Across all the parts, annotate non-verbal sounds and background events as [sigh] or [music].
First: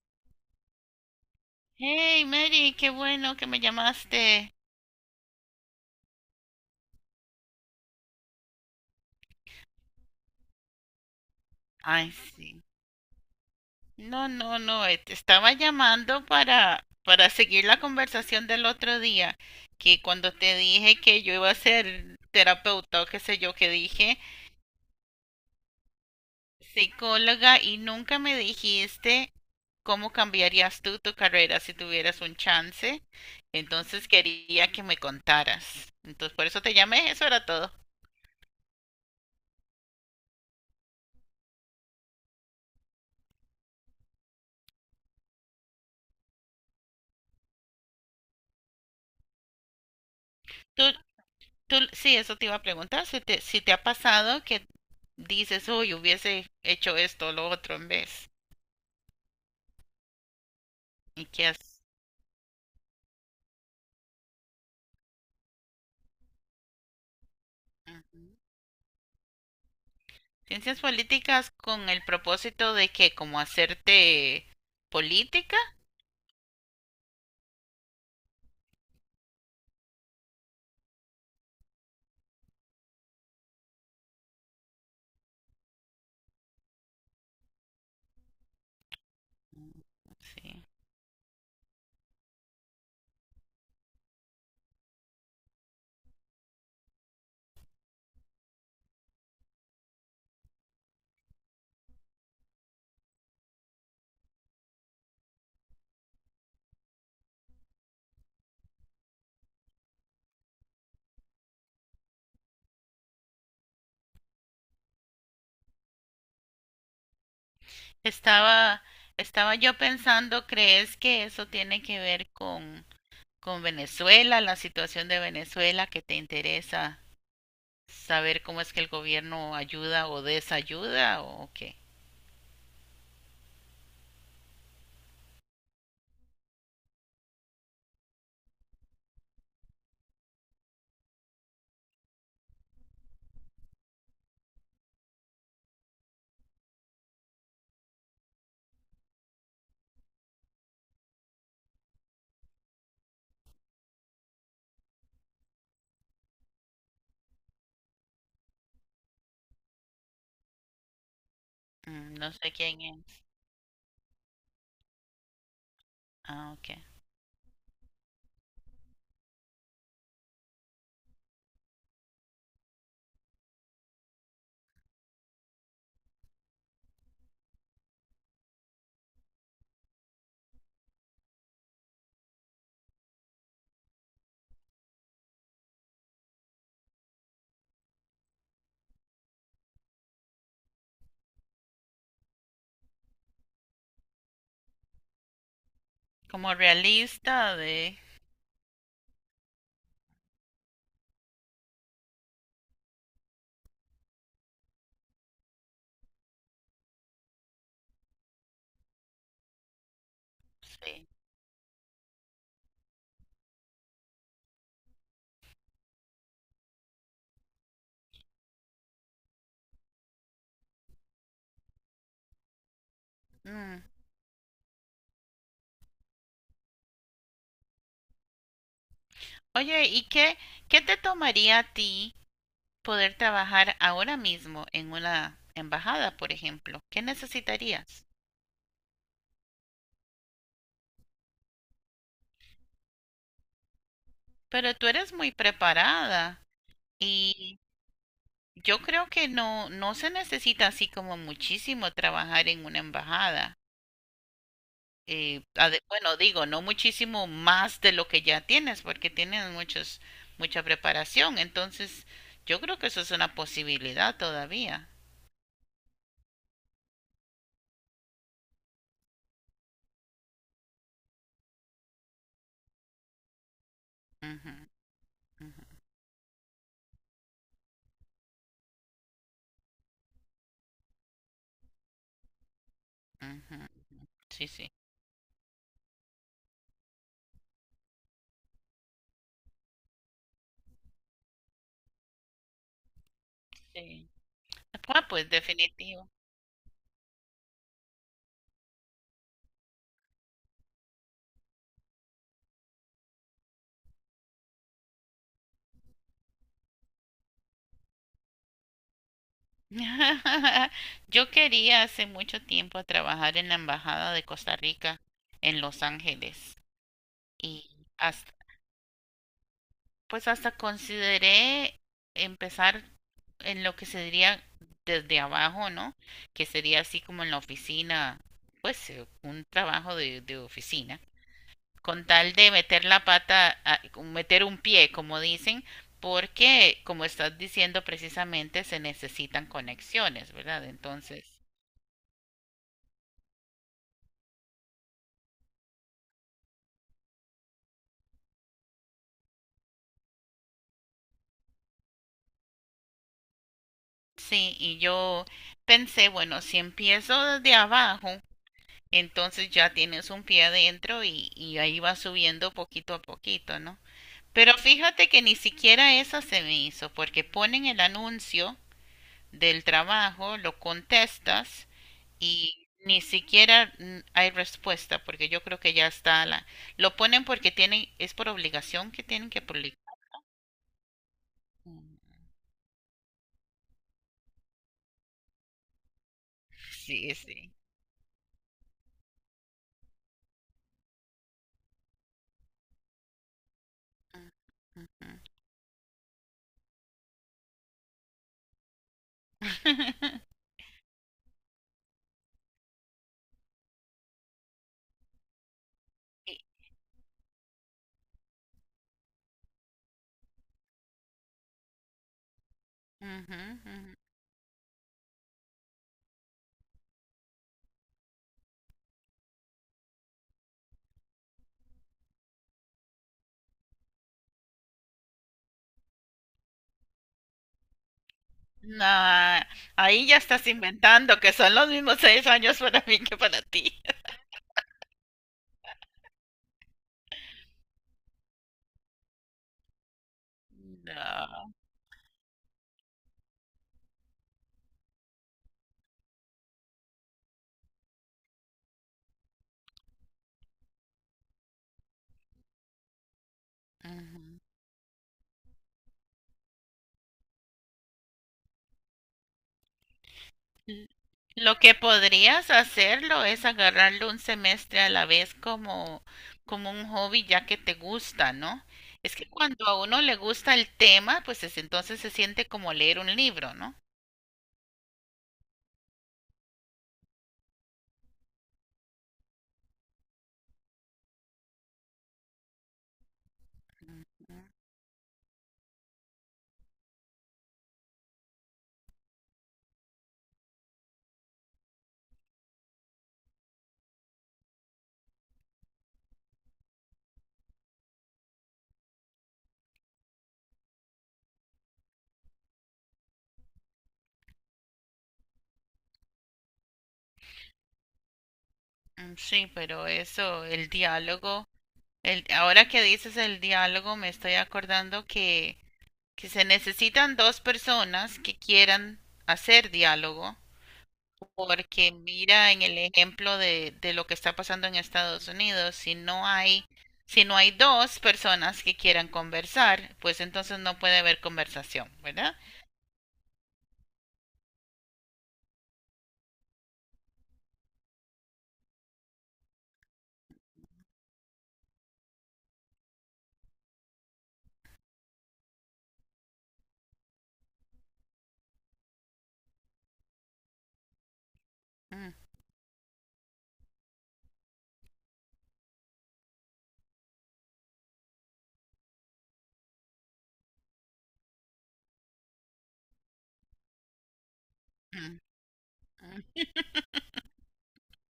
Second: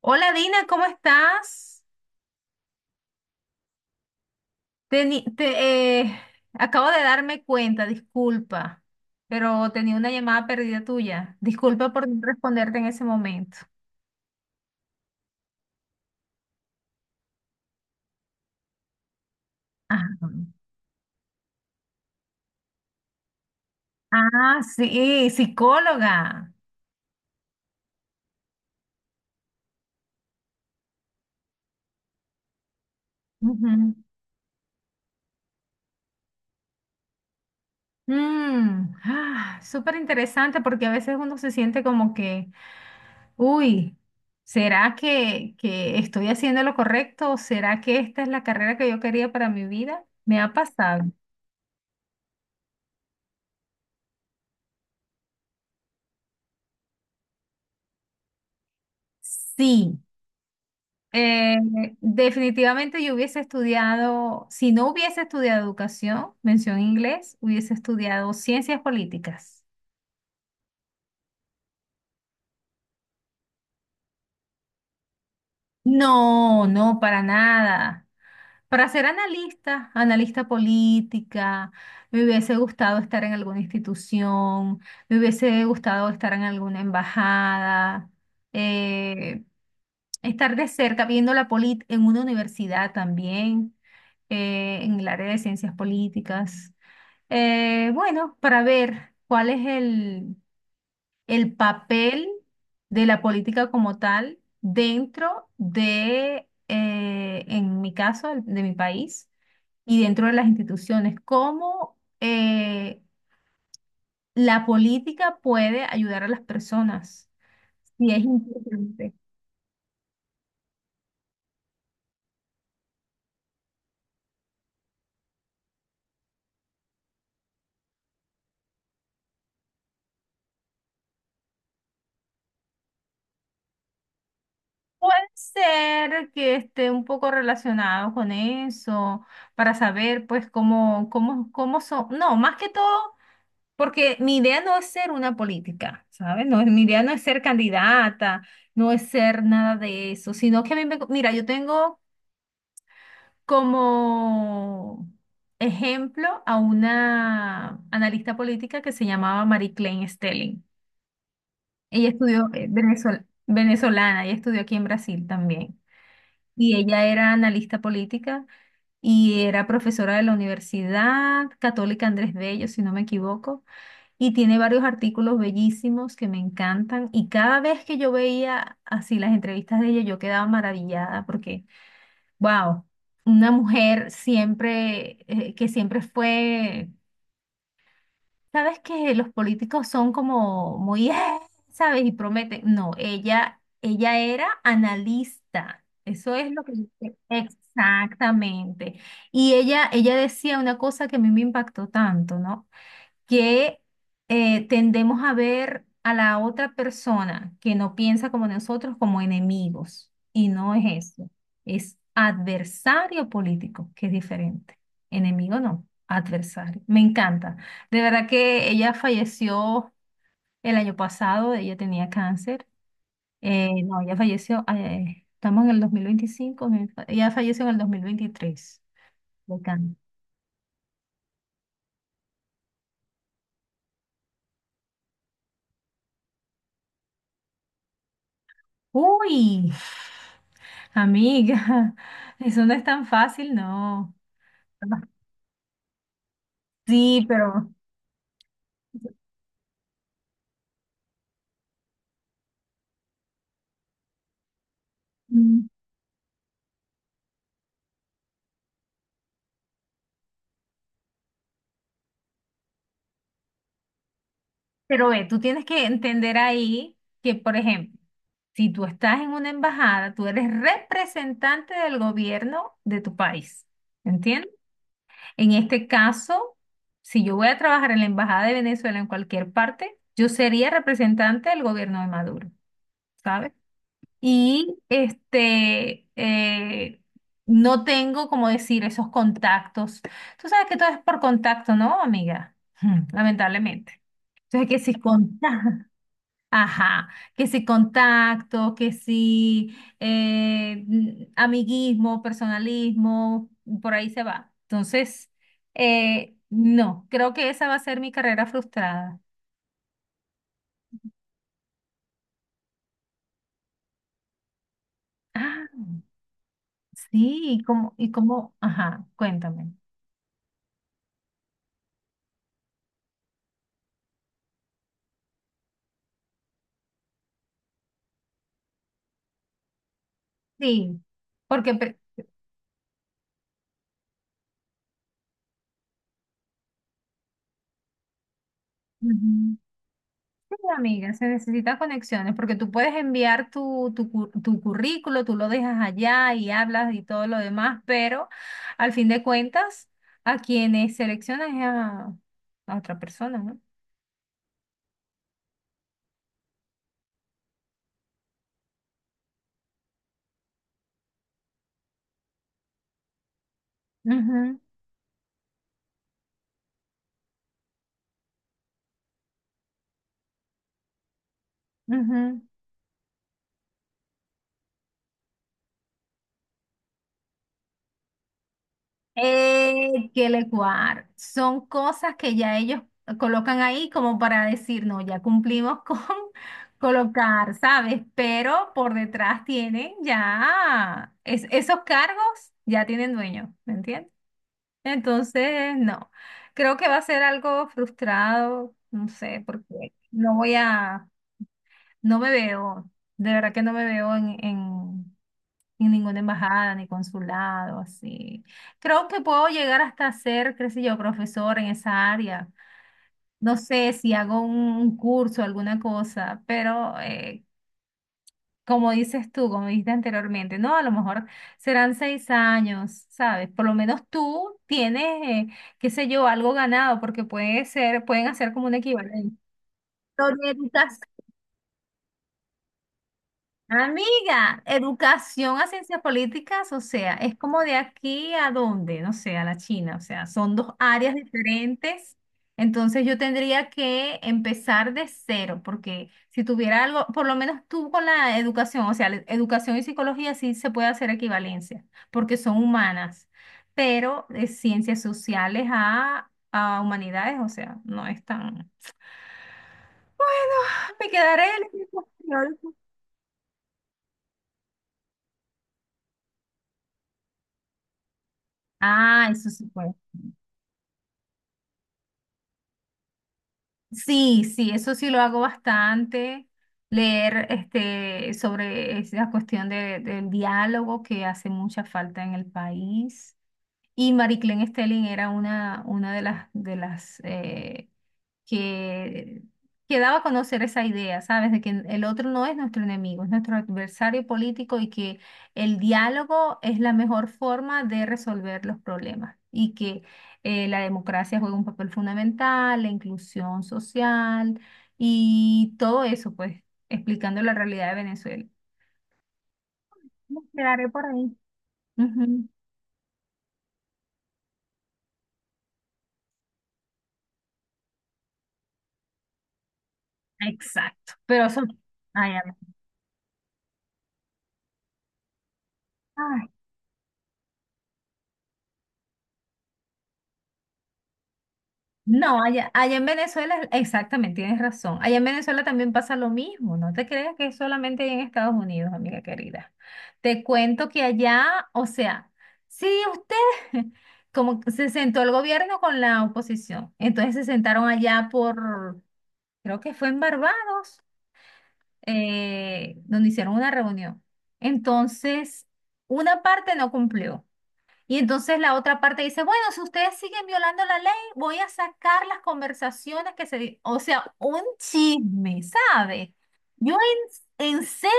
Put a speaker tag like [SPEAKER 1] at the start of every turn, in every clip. [SPEAKER 1] Hola Dina, ¿cómo estás?
[SPEAKER 2] Hey, Mary, qué bueno que me llamaste.
[SPEAKER 1] Teni- te, eh, Acabo de darme cuenta, disculpa, pero tenía una llamada perdida tuya. Disculpa por
[SPEAKER 2] Ay,
[SPEAKER 1] no
[SPEAKER 2] sí.
[SPEAKER 1] responderte en ese momento.
[SPEAKER 2] No, no, no, te estaba llamando para seguir la conversación del otro día, que
[SPEAKER 1] Ajá.
[SPEAKER 2] cuando te dije que yo iba a ser terapeuta o qué sé yo, que dije
[SPEAKER 1] Ah, sí, psicóloga.
[SPEAKER 2] psicóloga y nunca me dijiste cómo cambiarías tú tu carrera si tuvieras un chance.
[SPEAKER 1] Ujú.
[SPEAKER 2] Entonces quería que me contaras. Entonces por eso te llamé, eso era todo.
[SPEAKER 1] Súper interesante porque a veces uno se siente como que, uy, ¿será que estoy haciendo lo correcto? ¿Será que esta es la carrera que yo quería para mi vida? Me ha
[SPEAKER 2] ¿Tú,
[SPEAKER 1] pasado.
[SPEAKER 2] Tú, sí, eso te iba a preguntar, si te ha pasado que dices, uy, hubiese hecho esto o lo otro en vez.
[SPEAKER 1] Sí.
[SPEAKER 2] ¿Y qué
[SPEAKER 1] Eh,
[SPEAKER 2] has?
[SPEAKER 1] Definitivamente yo hubiese estudiado, si no hubiese estudiado educación, mención inglés, hubiese
[SPEAKER 2] Ujú.
[SPEAKER 1] estudiado ciencias políticas.
[SPEAKER 2] Ciencias políticas con el propósito de que como hacerte política.
[SPEAKER 1] No, no, para nada. Para ser analista, analista política, me hubiese gustado estar en alguna institución, me hubiese gustado estar en alguna embajada. Eh,
[SPEAKER 2] Mm,
[SPEAKER 1] Estar
[SPEAKER 2] sí.
[SPEAKER 1] de cerca viendo la polit en una universidad también, en el área de ciencias políticas. Bueno, para ver cuál es el papel de la política como tal dentro de, en mi caso, de mi país y dentro de las instituciones, cómo la política puede ayudar a las personas. Sí, es
[SPEAKER 2] Estaba,
[SPEAKER 1] importante.
[SPEAKER 2] Estaba yo pensando, ¿crees que eso tiene que ver con Venezuela, la situación de Venezuela, que te interesa saber cómo es que el gobierno ayuda o desayuda o qué?
[SPEAKER 1] Puede ser que esté un poco relacionado con eso, para saber pues cómo son, no, más que todo, porque mi idea no es ser una política, ¿sabes? No, mi idea no es ser candidata, no es ser nada de eso, sino que a mí me, mira, yo tengo como ejemplo a una analista política que se llamaba Marie Klein Stelling. Ella
[SPEAKER 2] Mm, no
[SPEAKER 1] estudió
[SPEAKER 2] sé quién es.
[SPEAKER 1] venezolana, ella estudió aquí en Brasil también.
[SPEAKER 2] Ah, ok.
[SPEAKER 1] Y ella era analista política y era profesora de la Universidad Católica Andrés Bello, si no me equivoco, y tiene varios artículos bellísimos que me encantan. Y cada vez que yo veía así las entrevistas de ella, yo quedaba maravillada porque, wow, una mujer siempre, que siempre fue. Sabes que los políticos son como muy, ¿sabes? Y prometen. No, ella era analista. Eso es
[SPEAKER 2] Como
[SPEAKER 1] lo que dice.
[SPEAKER 2] realista de...
[SPEAKER 1] Exactamente. Y ella decía una cosa que a mí me impactó tanto, ¿no? Que tendemos a ver a la otra persona que no piensa como nosotros como enemigos. Y no es
[SPEAKER 2] Sí.
[SPEAKER 1] eso. Es adversario político, que es diferente. Enemigo no, adversario. Me encanta. De verdad que ella falleció el año pasado, ella tenía cáncer.
[SPEAKER 2] Mm.
[SPEAKER 1] No, ella falleció, estamos en el 2025, ella falleció en el 2023.
[SPEAKER 2] Oye, ¿qué te tomaría a ti poder trabajar ahora mismo en una embajada, por ejemplo? ¿Qué necesitarías?
[SPEAKER 1] Uy, amiga, [laughs] eso no es tan fácil, no.
[SPEAKER 2] Pero tú eres muy preparada
[SPEAKER 1] Sí,
[SPEAKER 2] y
[SPEAKER 1] pero,
[SPEAKER 2] yo creo que no, no se necesita así como muchísimo trabajar en una embajada.
[SPEAKER 1] mm,
[SPEAKER 2] Digo, no muchísimo más de lo que ya tienes, porque mucha preparación. Entonces, yo creo que eso es una posibilidad todavía.
[SPEAKER 1] pero ve, tú tienes que entender ahí que, por ejemplo, si tú estás en una embajada, tú eres representante del gobierno de tu país, ¿entiendes?
[SPEAKER 2] Ujú,
[SPEAKER 1] En
[SPEAKER 2] ujú,
[SPEAKER 1] este caso, si yo voy a trabajar en la embajada de Venezuela en cualquier parte, yo sería representante del gobierno de Maduro, ¿sabes?
[SPEAKER 2] ujú, ujú. Sí, sí.
[SPEAKER 1] Y este, no tengo, como decir, esos contactos. Tú sabes que todo es por contacto, ¿no, amiga? [laughs] Hmm, lamentablemente.
[SPEAKER 2] Sí.
[SPEAKER 1] Entonces, que si
[SPEAKER 2] Ah, pues
[SPEAKER 1] contacto,
[SPEAKER 2] definitivo.
[SPEAKER 1] [laughs] ajá, que si contacto, que si amiguismo, personalismo, por ahí se va. Entonces, no, creo que esa va a ser mi carrera frustrada.
[SPEAKER 2] [laughs] Yo quería hace mucho tiempo trabajar en la Embajada de Costa Rica en
[SPEAKER 1] Ah,
[SPEAKER 2] Los Ángeles
[SPEAKER 1] sí,
[SPEAKER 2] y
[SPEAKER 1] y
[SPEAKER 2] hasta,
[SPEAKER 1] como, ajá, cuéntame.
[SPEAKER 2] pues hasta consideré empezar en lo que se diría desde abajo, ¿no? Que sería así como en la oficina, pues un trabajo de
[SPEAKER 1] Sí,
[SPEAKER 2] oficina,
[SPEAKER 1] porque pre-
[SPEAKER 2] con tal de meter la pata, a- meter un pie, como dicen, porque, como estás diciendo precisamente, se necesitan
[SPEAKER 1] Ujú.
[SPEAKER 2] conexiones,
[SPEAKER 1] Sí,
[SPEAKER 2] ¿verdad?
[SPEAKER 1] amiga,
[SPEAKER 2] Entonces,
[SPEAKER 1] se necesitan conexiones porque tú puedes enviar tu currículo, tú lo dejas allá y hablas y todo lo demás, pero al fin de cuentas, a quienes seleccionan es a otra persona, no.
[SPEAKER 2] sí, y yo pensé, bueno, si empiezo desde abajo, entonces ya tienes un pie adentro y ahí va subiendo poquito a poquito, ¿no? Pero
[SPEAKER 1] Ujú,
[SPEAKER 2] fíjate que ni siquiera esa se me hizo, porque ponen el anuncio del trabajo, lo contestas
[SPEAKER 1] ujú.
[SPEAKER 2] y ni siquiera hay respuesta, porque yo creo que ya está la... Lo ponen porque tienen, es por obligación que tienen que publicar.
[SPEAKER 1] Que le cuar. Son
[SPEAKER 2] Mm,
[SPEAKER 1] cosas que ya ellos colocan ahí como para decir, no, ya cumplimos con [laughs]
[SPEAKER 2] sí, sí.
[SPEAKER 1] colocar, ¿sabes? Pero por detrás tienen ya, esos cargos ya tienen dueño, ¿me entiendes?
[SPEAKER 2] Mm, ujú.
[SPEAKER 1] Entonces, no, creo que va a ser algo frustrado, no sé, porque no
[SPEAKER 2] [laughs]
[SPEAKER 1] voy a, no me veo, de verdad que no me veo en ninguna
[SPEAKER 2] Y-
[SPEAKER 1] embajada ni consulado, así. Creo que puedo llegar hasta ser, qué sé yo, profesor en esa área.
[SPEAKER 2] ujú,
[SPEAKER 1] No sé
[SPEAKER 2] ujú.
[SPEAKER 1] si hago un curso, alguna cosa, pero como dices tú, como dijiste anteriormente, no, a lo mejor serán 6 años, ¿sabes? Por lo menos tú tienes, qué sé yo, algo ganado, porque puede ser, pueden hacer como un
[SPEAKER 2] No,
[SPEAKER 1] equivalente.
[SPEAKER 2] ahí ya estás
[SPEAKER 1] Historietas.
[SPEAKER 2] inventando que son los mismos 6 años para mí que para ti.
[SPEAKER 1] Amiga, educación a ciencias políticas, o sea, es como de aquí a dónde, no sé, a la China, o sea, son
[SPEAKER 2] [laughs]
[SPEAKER 1] dos áreas diferentes. Entonces yo tendría que empezar de cero, porque si tuviera algo, por lo menos tú con la educación, o sea, la educación y psicología sí se puede hacer equivalencia, porque son humanas, pero
[SPEAKER 2] No.
[SPEAKER 1] de ciencias sociales a humanidades, o sea, no es tan... Bueno, me quedaré en
[SPEAKER 2] Lo
[SPEAKER 1] el
[SPEAKER 2] que
[SPEAKER 1] equipo.
[SPEAKER 2] podrías hacerlo es agarrarlo un semestre a la vez como, como un hobby ya que te gusta, ¿no? Es
[SPEAKER 1] Ah,
[SPEAKER 2] que
[SPEAKER 1] eso
[SPEAKER 2] cuando
[SPEAKER 1] sí.
[SPEAKER 2] a uno le gusta el tema, pues es- entonces se siente como leer un libro, ¿no?
[SPEAKER 1] Sí, sí, eso sí lo hago bastante. Leer este, sobre esa cuestión del diálogo que hace mucha falta en el país. Y Marie Claire Stelling era una de las que, que daba a conocer esa idea, ¿sabes? De que el otro no es nuestro enemigo, es nuestro adversario político y que el diálogo es la mejor forma de resolver los problemas y que la democracia juega un papel fundamental, la inclusión social y todo eso, pues, explicando la realidad de Venezuela.
[SPEAKER 2] Mm, sí, pero
[SPEAKER 1] Me
[SPEAKER 2] eso, el
[SPEAKER 1] quedaré por ahí.
[SPEAKER 2] diálogo, el,
[SPEAKER 1] Ujú.
[SPEAKER 2] ahora que dices el diálogo, me estoy acordando que se necesitan dos personas que quieran hacer diálogo.
[SPEAKER 1] Exacto. Pero eso...
[SPEAKER 2] Porque
[SPEAKER 1] Ay,
[SPEAKER 2] mira en el ejemplo de lo que está pasando en Estados Unidos,
[SPEAKER 1] amén.
[SPEAKER 2] si no hay dos personas que quieran conversar, pues entonces no puede haber conversación, ¿verdad?
[SPEAKER 1] No, allá en Venezuela, exactamente, tienes razón. Allá en Venezuela también pasa lo mismo. No te creas que es solamente allá en Estados Unidos, amiga querida. Te cuento que allá, o sea, sí, usted, [laughs] como que se sentó el gobierno con la oposición. Entonces se sentaron allá por, creo que fue en Barbados,
[SPEAKER 2] Mm,
[SPEAKER 1] donde hicieron una reunión. Entonces, una parte no cumplió. Y entonces la otra parte dice, bueno, si ustedes siguen violando la ley, voy a sacar las conversaciones que se... di-". O sea, un
[SPEAKER 2] mm,
[SPEAKER 1] chisme,
[SPEAKER 2] mm.
[SPEAKER 1] ¿sabes? Yo ¿en serio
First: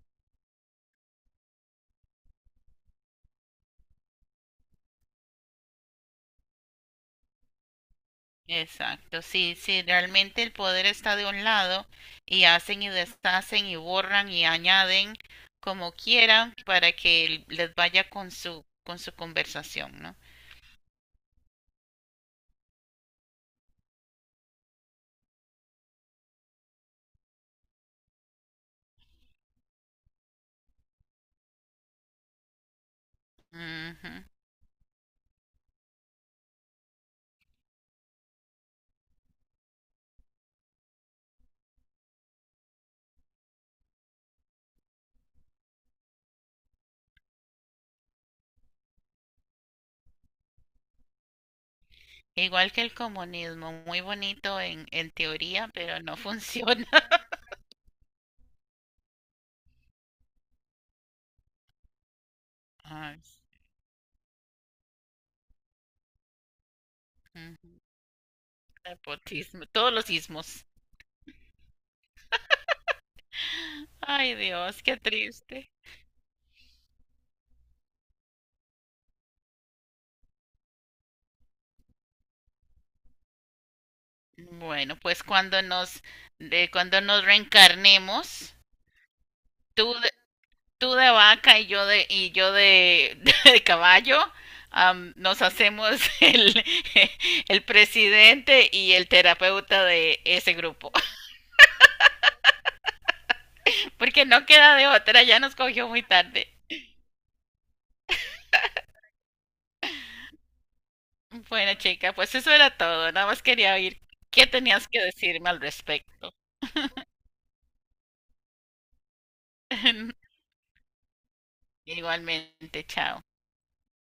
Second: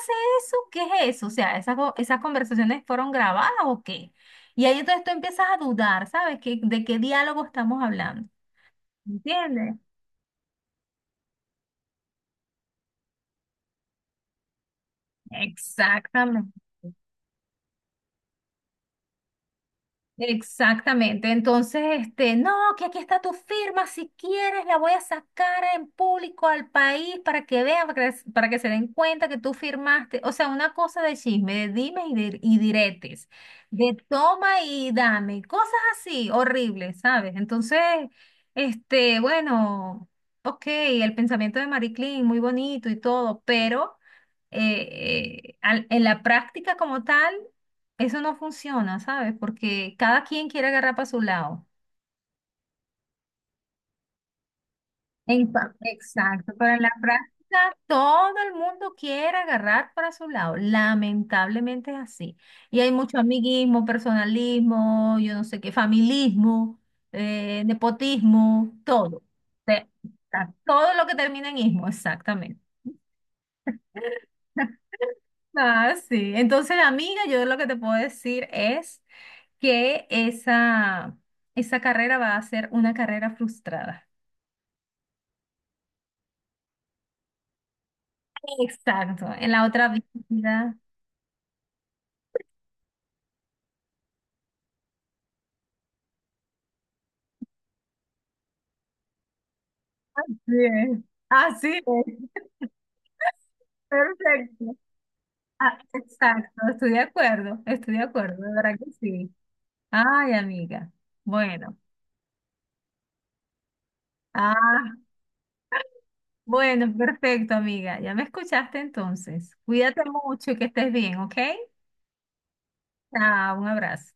[SPEAKER 1] hace eso? ¿Qué es eso? O sea, ¿esas, esas conversaciones fueron grabadas o qué? Y ahí entonces tú empiezas a dudar, ¿sabes? De qué diálogo estamos hablando?
[SPEAKER 2] Exacto, sí,
[SPEAKER 1] ¿Entiendes?
[SPEAKER 2] sí, realmente el poder está de un lado y hacen y deshacen y borran y añaden como
[SPEAKER 1] Exactamente.
[SPEAKER 2] quieran para que les vaya con su conversación, ¿no?
[SPEAKER 1] Exactamente. Entonces, este, no, que aquí está tu firma, si quieres la voy a sacar en público al país para que vean, para que se den cuenta que tú firmaste. O sea, una cosa de chisme, de dime y, dir- y diretes, de
[SPEAKER 2] Ujú.
[SPEAKER 1] toma y dame, cosas así, horribles, ¿sabes? Entonces, este, bueno, ok, el pensamiento de Marie Claire, muy bonito y todo, pero en la práctica como tal, eso no funciona, ¿sabes? Porque cada quien quiere agarrar para su lado.
[SPEAKER 2] Igual que el comunismo, muy bonito en
[SPEAKER 1] En
[SPEAKER 2] teoría,
[SPEAKER 1] pa-
[SPEAKER 2] pero no
[SPEAKER 1] Exacto, pero en
[SPEAKER 2] funciona.
[SPEAKER 1] la
[SPEAKER 2] [laughs]
[SPEAKER 1] práctica todo el mundo quiere agarrar para su lado. Lamentablemente es así. Y hay mucho
[SPEAKER 2] Ay,
[SPEAKER 1] amiguismo, personalismo, yo no sé qué, familismo,
[SPEAKER 2] mm,
[SPEAKER 1] nepotismo, todo.
[SPEAKER 2] nepotismo,
[SPEAKER 1] Te-
[SPEAKER 2] todos los ismos.
[SPEAKER 1] Todo lo que termina en ismo, exactamente.
[SPEAKER 2] Ay, Dios, qué
[SPEAKER 1] [laughs]
[SPEAKER 2] triste.
[SPEAKER 1] Ah, sí. Entonces, amiga, yo lo que te puedo decir es que esa carrera va a ser una carrera frustrada.
[SPEAKER 2] Bueno, pues cuando cuando nos reencarnemos,
[SPEAKER 1] Exacto, en la otra
[SPEAKER 2] tú de,
[SPEAKER 1] vida.
[SPEAKER 2] tú de vaca y yo de, [laughs] de caballo, am, nos hacemos el, [laughs] el presidente y el terapeuta de ese grupo,
[SPEAKER 1] Bien. Así es, [laughs]
[SPEAKER 2] [laughs] porque no queda
[SPEAKER 1] perfecto.
[SPEAKER 2] de otra, ya nos
[SPEAKER 1] Ah,
[SPEAKER 2] cogió muy tarde.
[SPEAKER 1] exacto, estoy de acuerdo, de verdad que sí. Ay, amiga.
[SPEAKER 2] Bueno,
[SPEAKER 1] Bueno,
[SPEAKER 2] chica, pues eso era todo. Nada más quería oír qué
[SPEAKER 1] ah,
[SPEAKER 2] tenías que decirme al respecto.
[SPEAKER 1] bueno, perfecto, amiga. Ya me escuchaste entonces. Cuídate
[SPEAKER 2] [laughs]
[SPEAKER 1] mucho y que estés bien, ¿ok?
[SPEAKER 2] Igualmente, chao.
[SPEAKER 1] Chao, un abrazo.